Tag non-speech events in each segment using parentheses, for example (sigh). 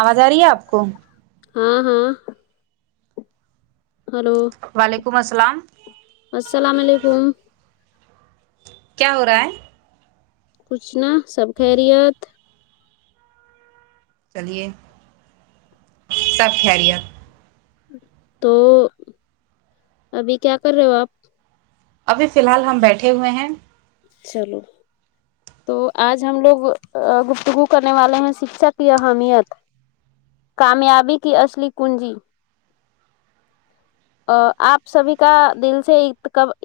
آواز آ رہی ہے آپ کو ہاں ہاں ہلو وعلیکم السلام السلام علیکم کیا ہو رہا ہے کچھ نہ سب خیریت چلیے سب خیریت تو ابھی کیا کر رہے ہو آپ ابھی فی الحال ہم بیٹھے ہوئے ہیں چلو تو آج ہم لوگ گفتگو کرنے والے ہیں شکشھا کی اہمیت کامیابی کی اصلی کنجی ہاں آپ سبھی کا دل سے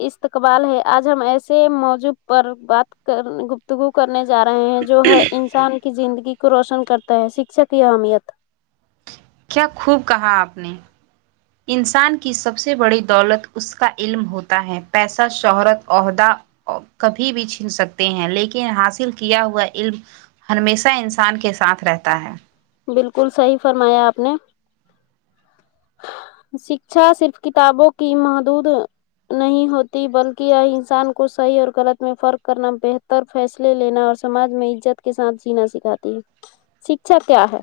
استقبال ہے آج ہم ایسے مو ضوع پر بات کر گفتگو کرنے جا رہے ہیں جو ہر انسان کی زندگی کو روشن کرتا ہے شکشا کی اہمیت کیا خوب کہا آپ نے انسان کی سب سے بڑی دولت اس کا علم ہوتا ہے پیسہ شہرت عہدہ کبھی بھی چھین سکتے ہیں لیکن حاصل کیا ہوا علم ہمیشہ انسان کے ساتھ رہتا ہے بالکل صحیح فرمایا آپ نے شکچھا صرف کتابوں کی محدود نہیں ہوتی بلکہ انسان کو صحیح اور غلط میں فرق کرنا بہتر فیصلے لینا اور سماج میں عزت کے ساتھ جینا سکھاتی ہے شکچھا کیا ہے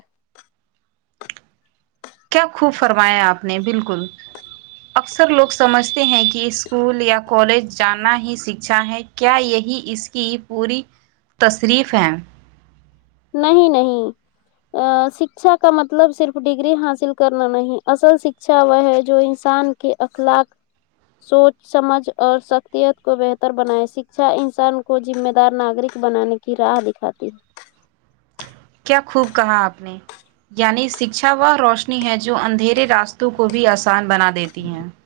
کیا خوب فرمایا آپ نے بالکل اکثر لوگ سمجھتے ہیں کہ اسکول یا کالج جانا ہی سکچھا ہے کیا یہی اس کی پوری تصریف ہے نہیں نہیں سکچھا کا مطلب صرف ڈگری حاصل کرنا نہیں اصل شکچھا وہ ہے جو انسان کہ اخلاق سوچ سمجھ اور شخصیت کو بہتر بنائے شکچھا انسان کو ذمہ دار ناگرک بنانے کی راہ دکھاتی ہے کیا خوب کہاں آپ نے یعنی شکچھا وہ روشنی ہے جو اندھیرے راستوں کو بھی آسان بنا دیتی ہے (inaudible)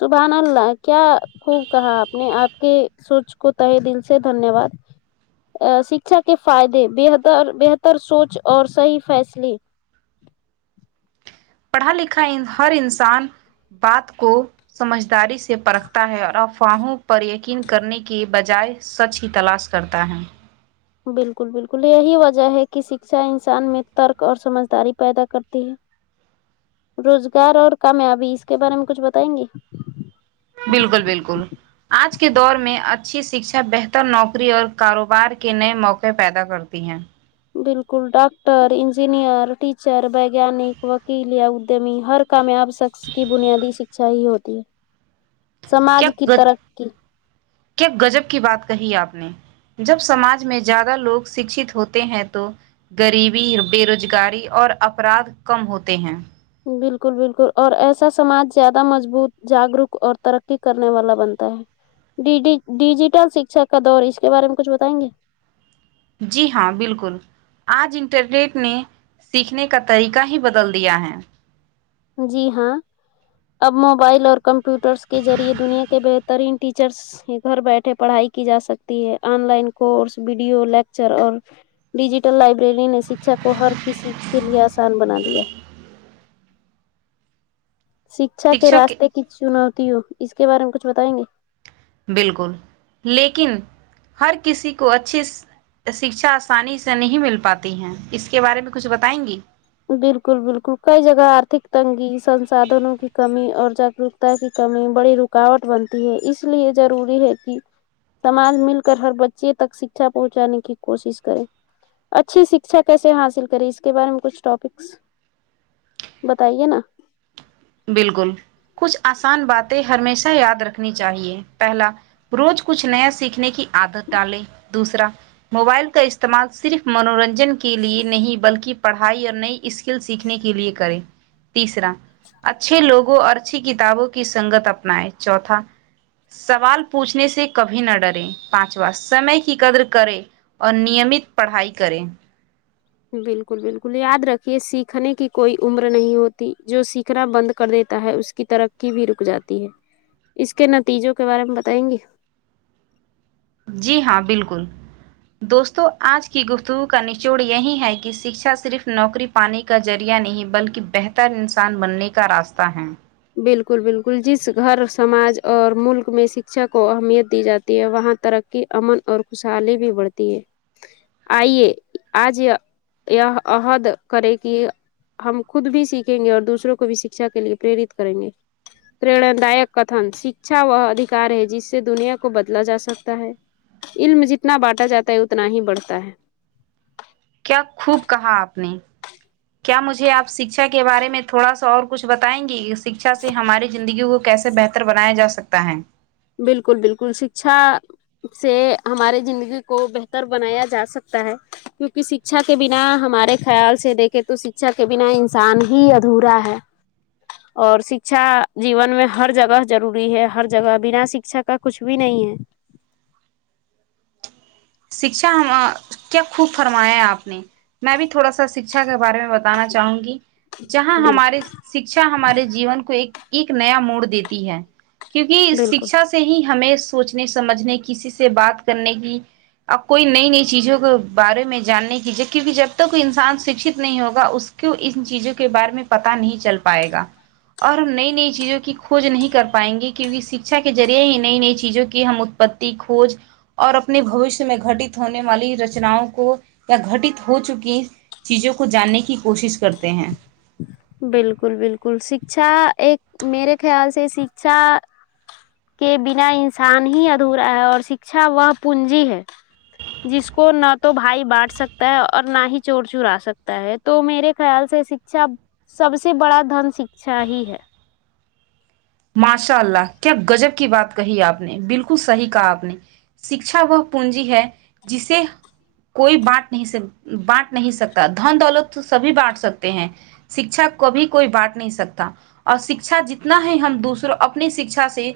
سبحان اللہ کیا خوب کہاں آپ نے آپ کے سونچ کو تہ دل سے دھنیہ واد ا شکچھا کے فائدے بہتر بہتر سونچ اور صحیح فیصلے پڑھا لکھا ہر انسان بات کو سمجھداری سے پرکھتا ہے اور افواہوں پر یقین کرنے کے بجائے سچ کی تلاش کرتا ہے بالکل بالکل یہی وجہ ہے کہ شکچھا انسان میں ترک اور سمجھداری پیدا کرتی ہے ج روزگار اور کامیابی اس کے بارے میں کچھ بتائیں گے بالکل بالکل آج کے دور میں اچھی شکچھا بہتر نوکری اور کاروبار کے نئے موقعے پیدا کرتی ہیں بالکل ڈاکٹر انجینئر ٹیچر ویگانک وکیل یا ادیمی ہر کامیاب شخص کی بنیادی شکچھا ہی ہوتی ہے سماج کی کیا ترقی کیا غجب کی بات کہی آپ نے جب سماج میں زیادہ لوگ شکچھت ہوتے ہیں تو غریبی بے روزگاری اور افراد کم ہوتے ہیں بالکل بالکل اور ایسا سماج زیادہ مضبوط جاگروک اور ترقی کرنے والا بنتا ہے ڈی ڈی ڈیجیٹل شکچھا کا دور اس کے بارے میں کچھ بتائیں گے جی ہاں بالکل آج انٹرنیٹ نے سیکھنے کا طریقہ ہی بدل دیا ہے جی ہاں اب موبائل اور کمپیوٹرس کے ذریعے دنیا کے بہترین ٹیچرس گھر بیٹھے پڑھائی کی جا سکتی ہے online course video lecture اور ڈیجیٹل لائبریری نے شکچھا کو ہر کسی کے لیے آسان بنا دیا شکچھا کے شکشک راستے کی چنوتی ہو اس کے بارے میں کچھ بتائیں گے بالکل لیکن ہر کسی کو اچھی شکچھا آسانی سے نہیں مل پاتی ہیں اس کے بارے میں کچھ بتائیں گی بالکل بالکل کئی جگہ آرتھک تنگی سنسادھنوں کی کمی اور جاگروک کی کمی بڑی رکاوٹ بنتی ہے اس لیے ضروری ہے کہ تمال مل کر ہر بچے تک شکچھا پہنچانے کی کوشش کرے اچھی شکچھا کیسے حاصل کری اس کے بارے میں کچھ ٹاپکس بتائیے نا بالکل کچھ آسان باتیں ہمیشہ یاد رکھنی چاہیے پہلا روز کچھ نیا سیکھنے کی عادت ڈالے دوسرا موبائل کا استعمال صرف منورن جن کے لیے نہیں بلکہ پڑھائی اور نئی اسکل سیکھنے کے لیے کریں تیسرا اچھے لوگوں اور اچھی کتابوں کی سنگت اپنائے چوتھا سوال پوچھنے سے کبھی نہ ڈریں پانچواں سمے کی قدر کریں اور نیمت پڑھائی کریں بالکل بالکل یاد رکھیے سیکھنے کی کوئی عمر نہیں ہوتی جو سیکھنا بند کر دیتا ہے اس کی ترقی بھی رک جاتی ہے اس کے نتیجوں کے بارے میں بتائیں گی جی ہاں بالکل دوستوں آج کی گفتگو کا نچوڑ یہی ہے کہ شکچھا صرف نوکری پانی کا ذریعہ نہیں بلکہ بہتر انسان بننے کا راستہ ہے بالکل بالکل جس گھر سماج اور ملک میں شکچھا کو اہمیت دی جاتی ہے وہاں ترق کی امن اور خوشحالی بھی بڑھتی ہے آئیے آج یہ یہ عہد کرے کہ ہم خود بھی سیکھیں گے اور دوسروں کو بھی شکچھا کے لیے پریرت کریں گے پرنا دائک کتن س شکچھا وہ ادھیکار ہے جس سے دنیا کو بدلا جا سکتا ہے علم جتنا بانٹا جاتا ہے اتنا ہی بڑھتا ہے کیا خوب کہا آپ نے کیا مجھے آپ شکچھا کے بارے میں تھوڑا سا اور کچھ بتائیں گے اس شکچھا سے ہماری زندگی کو کیسے بہتر بنایا جا سکتا ہے بالکل بالکل شکچھا سے ہمارے زندگی کو بہتر بنایا جا سکتا ہے کیونکہ شکچھا کے بنا ہمارے خیال سے دیکھے تو شکچھا کے بنا انسان ہی ادھورا ہے اور شکچھا جیون میں ہر جگہ ضروری ہے ہر جگہ بنا شکچھا کا کچھ بھی نہیں ہے شکچھا کیا خوب فرمایا ہے آپ نے میں بھی تھوڑا سا شکچھا کے بارے میں بتانا چاہوں گی جہاں ہمارے بالکل شکچھا ہمارے جیون کو ایک ایک نیا موڑ دیتی ہے کیونکہ بالکل شکچھا سے ہی ہمیں سوچنے سمجھنے کسی سے بات کرنے کی اب کوئی نئی نئی چیزوں کے بارے میں جاننے کیجیے کیونکہ جب تک کو انسان شکھت نہیں ہوگا اس کیوں ان چیزوں کے بارے میں پتا نہیں چل پائے گا اور ہم نئی نئی چیزوں کی کھوج نہیں کر پائیں گے کیونکہ شکچھا کے ذریعے ہی نئی نئی چیزوں کی ہم ات پتی کھوج اور اپنے بھویشیا میں گٹت ہونے والی رچناؤں کو یا گٹت ہو چکی چیزوں کو جاننے کی کوشش کرتے ہیں بالکل بالکل شکچھا ایک میرے خیال سے شکچھا کہ بنا انسان ہی ادھورا ہے اور شکشہ وہ پونجی ہے جس کو نہ تو بھائی بانٹ سکتا ہے اور نہ ہی چور چورا سکتا ہے تو میرے خیال سے شکچھا سب سے بڑا دھن شکچھہ ہ ہی ہے ماشاء اللہ کیا گجب کی بات کہی آپ نے بالکل صحیح کہا آپ نے شکچھا وہ پونجی ہے جسے کوئی بانٹ نہیں سک بانٹ نہیں سکتا دھن دولت تو سبھی بانٹ سکتے ہیں شکچھا کبھی کوئی بانٹ نہیں شکشہ اور شکچھا جتنا ہے ہم دوسروں اپنی شکچھا سے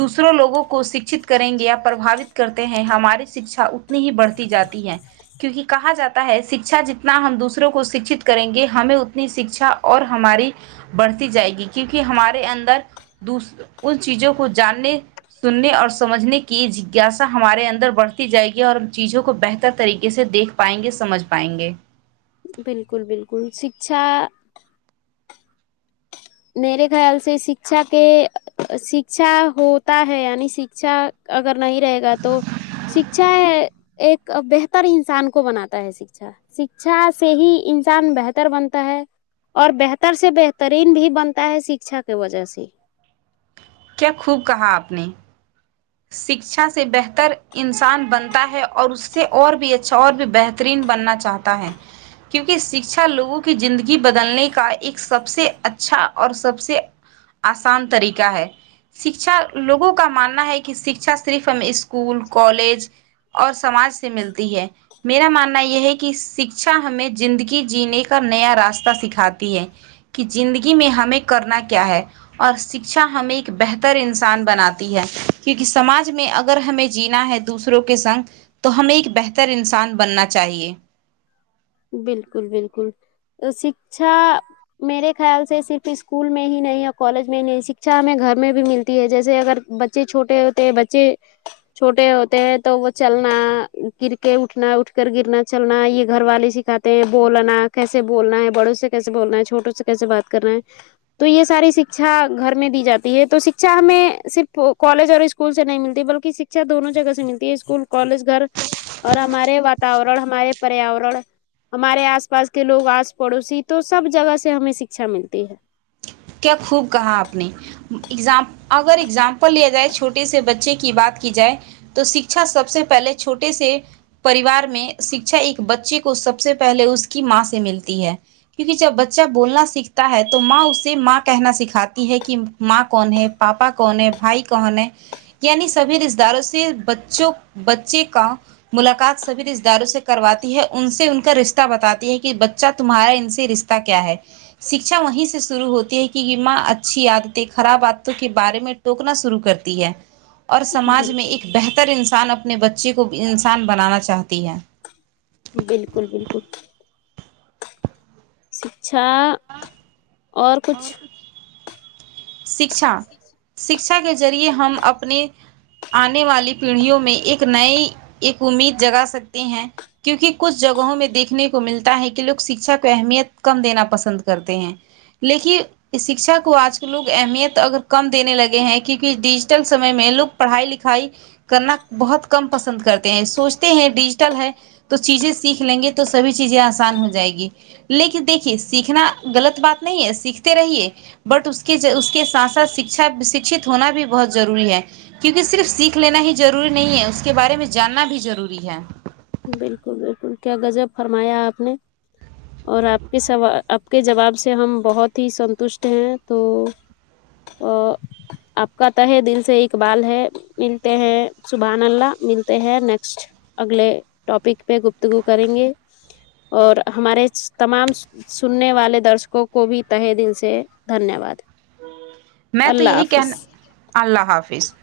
دوسروں لوگوں کو شکچھت کریں گے یا پربھوت کرتے ہیں ہماری شکچھا اتنی ہی بڑھتی جاتی ہے کیونکہ کہا جا تا ہے شکچھا جتنا ہم دوسروں کو شکچھت کریں گے ہمیں اتنی شکچھا اور ہماری بڑھتی جائے گی کیونکہ ہمارے اندر دوس ان چیزوں کو جاننے سننے اور سمجھنے کی جگیسا ہمارے اندر بڑھتی جائے گی اور ہم چیزوں کو بہتر طریقے سے دیکھ پائیں گے سمجھ پائیں گے بالکل بالکل شکچھا میرے خیال سے شکچھا کے شکچھا ہوتا ہے یعنی شکچھا اگر نہیں رہے گا تو شکچھا ہے ایک بہتر انسان کو بناتا ہے شکچھا شکشا سے ہی انسان بہتر بنتا ہے اور بہتر سے بہترین بھی بنتا ہے شکشا کے وجہ سے کیا خوب کہا آپ نے شکچھا سے بہتر انسان بنتا ہے اور اس سے اور بھی اچھا اور بھی بہترین بننا چاہت تا ہے کیونکہ شکشا لوگوں کی زندگی بدلنے کا ایک سب سے اچھا اور سب سے آسان طریقہ ہے شکچھا لوگوں کا ماننا ہے کہ شکچھا صرف ہمیں اسکول کالج اور سماج سے ملتی ہے میرا ماننا یہ ہے کہ شکچھا ہمیں زندگی جینے کا نیا راستہ سکھاتی ہے کہ زندگی میں ہمیں کرنا کیا ہے اور شکچھا ہمیں ایک بہتر انسان بناتی ہے کیونکہ سماج میں اگر ہمیں جینا ہے دوسروں کے سنگ تو ہمیں ایک بہتر انسان بننا چاہیے بالکل بالکل شکچھا میرے خیال سے صرف اسکول میں ہی نہیں کالج میں ہی نہیں شکچھا ہمیں گھر میں بھی ملتی ہے جیسے اگر ب بچے چھوٹے ہوتے ہیں بچے چھوٹے ہوتے ہیں تو وہ چلنا گر کے اٹھنا اٹھ کر گرنا چلنا یہ گھر والے سے دکھاتے ہیں بولنا کیسے بولنا ہے بڑوں سے کیسے بولنا ہے چھوٹوں سے کیسے بات کرنا ہے تو یہ ساری شکچھا گھر میں دی جاتی ہے تو شکچھا ہمیں صرف کالج اور اسکول سے نہیں ملتی بلکہ شکچھا دونوں جگہ سے ملتی ہے اسکول کالج گھر اور ہمارے واتاورن ہمارے پریاورن ہمارے آس پاس کے لوگ آس پڑوسی تو سب جگہ سے ہمیں شکچھا ملتی ہے کیا خوب کہا آپ نے اگزام اگر ایگزامپل لیا جائے چھوٹے سے بچے کی بات کی جائے تو شکچھا سب سے پہلے چھوٹے سے پریوار میں شکچھا ایک بچے کو سب سے پہلے اس کی ماں سے ملتی ہے کیونکہ جب بچہ بولنا سیکھتا ہے تو ماں اس سے ماں کہنا سکھاتی ہے کہ ماں کون ہے پاپا کون ہے بھائی کون ہے یعنی سبھی رشتے داروں سے بچوں بچے کا ملاقات سبھی رشتتے داروں سے کرواتی ہے ان سے ان کا رشتہ بتاتی ہے کہ بچہ تمہارا ان سے رشتے تا کیا ہے شکچھا وہیں سے شروع ہوتی ہے کہ ای ماں اچھی عادتیں خراب عادتوں کے بارے میں ٹوکنا شروع کرتی ہے اور سماج میں بالکل ایک بہتر انسان اپنے بچے کو انسان بنانا چاہتی ہے بالکل بالکل شکچھا ہاں اور کچھ (inaudible) شکچھا شکچھا کے ذریعے ہم اپنے آنے والی پیڑھیوں میں ایک نئی ایک امید جگا سکتے ہیں کیونکہ کچھ جگہوں میں دیکھنے کو ملتا ہے کہ لوگ شکچھا کو اہمیت کم دینا پسند ہو کرتے ہیں لیکن شکچھا کو آج کے لوگ اہمیت اگر کم دینے لگے ہیں کیونکہ ڈیجیٹل سمے میں لوگ پڑھائی لکھائی کرنا بہت کم پسند کرتے ہیں سوچتے ہیں ڈیجیٹل ہے تو چیزیں سیکھ لیں گے تو سبھی چیزیں آسان ہو جائے گی لیکن دیکھیے سیکھنا غلط بات نہیں ہے سیکھتے رہیے بٹ اس کے اس کے ساتھ ساتھ شکچھا شکچھت ہونا بھی بہت ضروری ہے کیونکہ صرف سیکھ لینا ہی ضروری نہیں ہے اس کے بارے میں جاننا بھی ضروری ہے بالکل بالکل کیا غجب فرمایا آپ نے اور آپ کے سوا آپ کے جواب سے ہم بہت ہی سنتشٹ ہیں تو ا آپ کا تہہ دل سے اقبال ہے ملتے ہیں سبحان اللہ ملتے ہیں نیکسٹ اگلے ٹاپک پہ گفتگو کریں گے اور ہمارے اس تمام سننے والے درشکوں کو بھی تہے دل سے دھنیہ واد میں تو اللہ یہی حافظ کہنا اللہ حافظ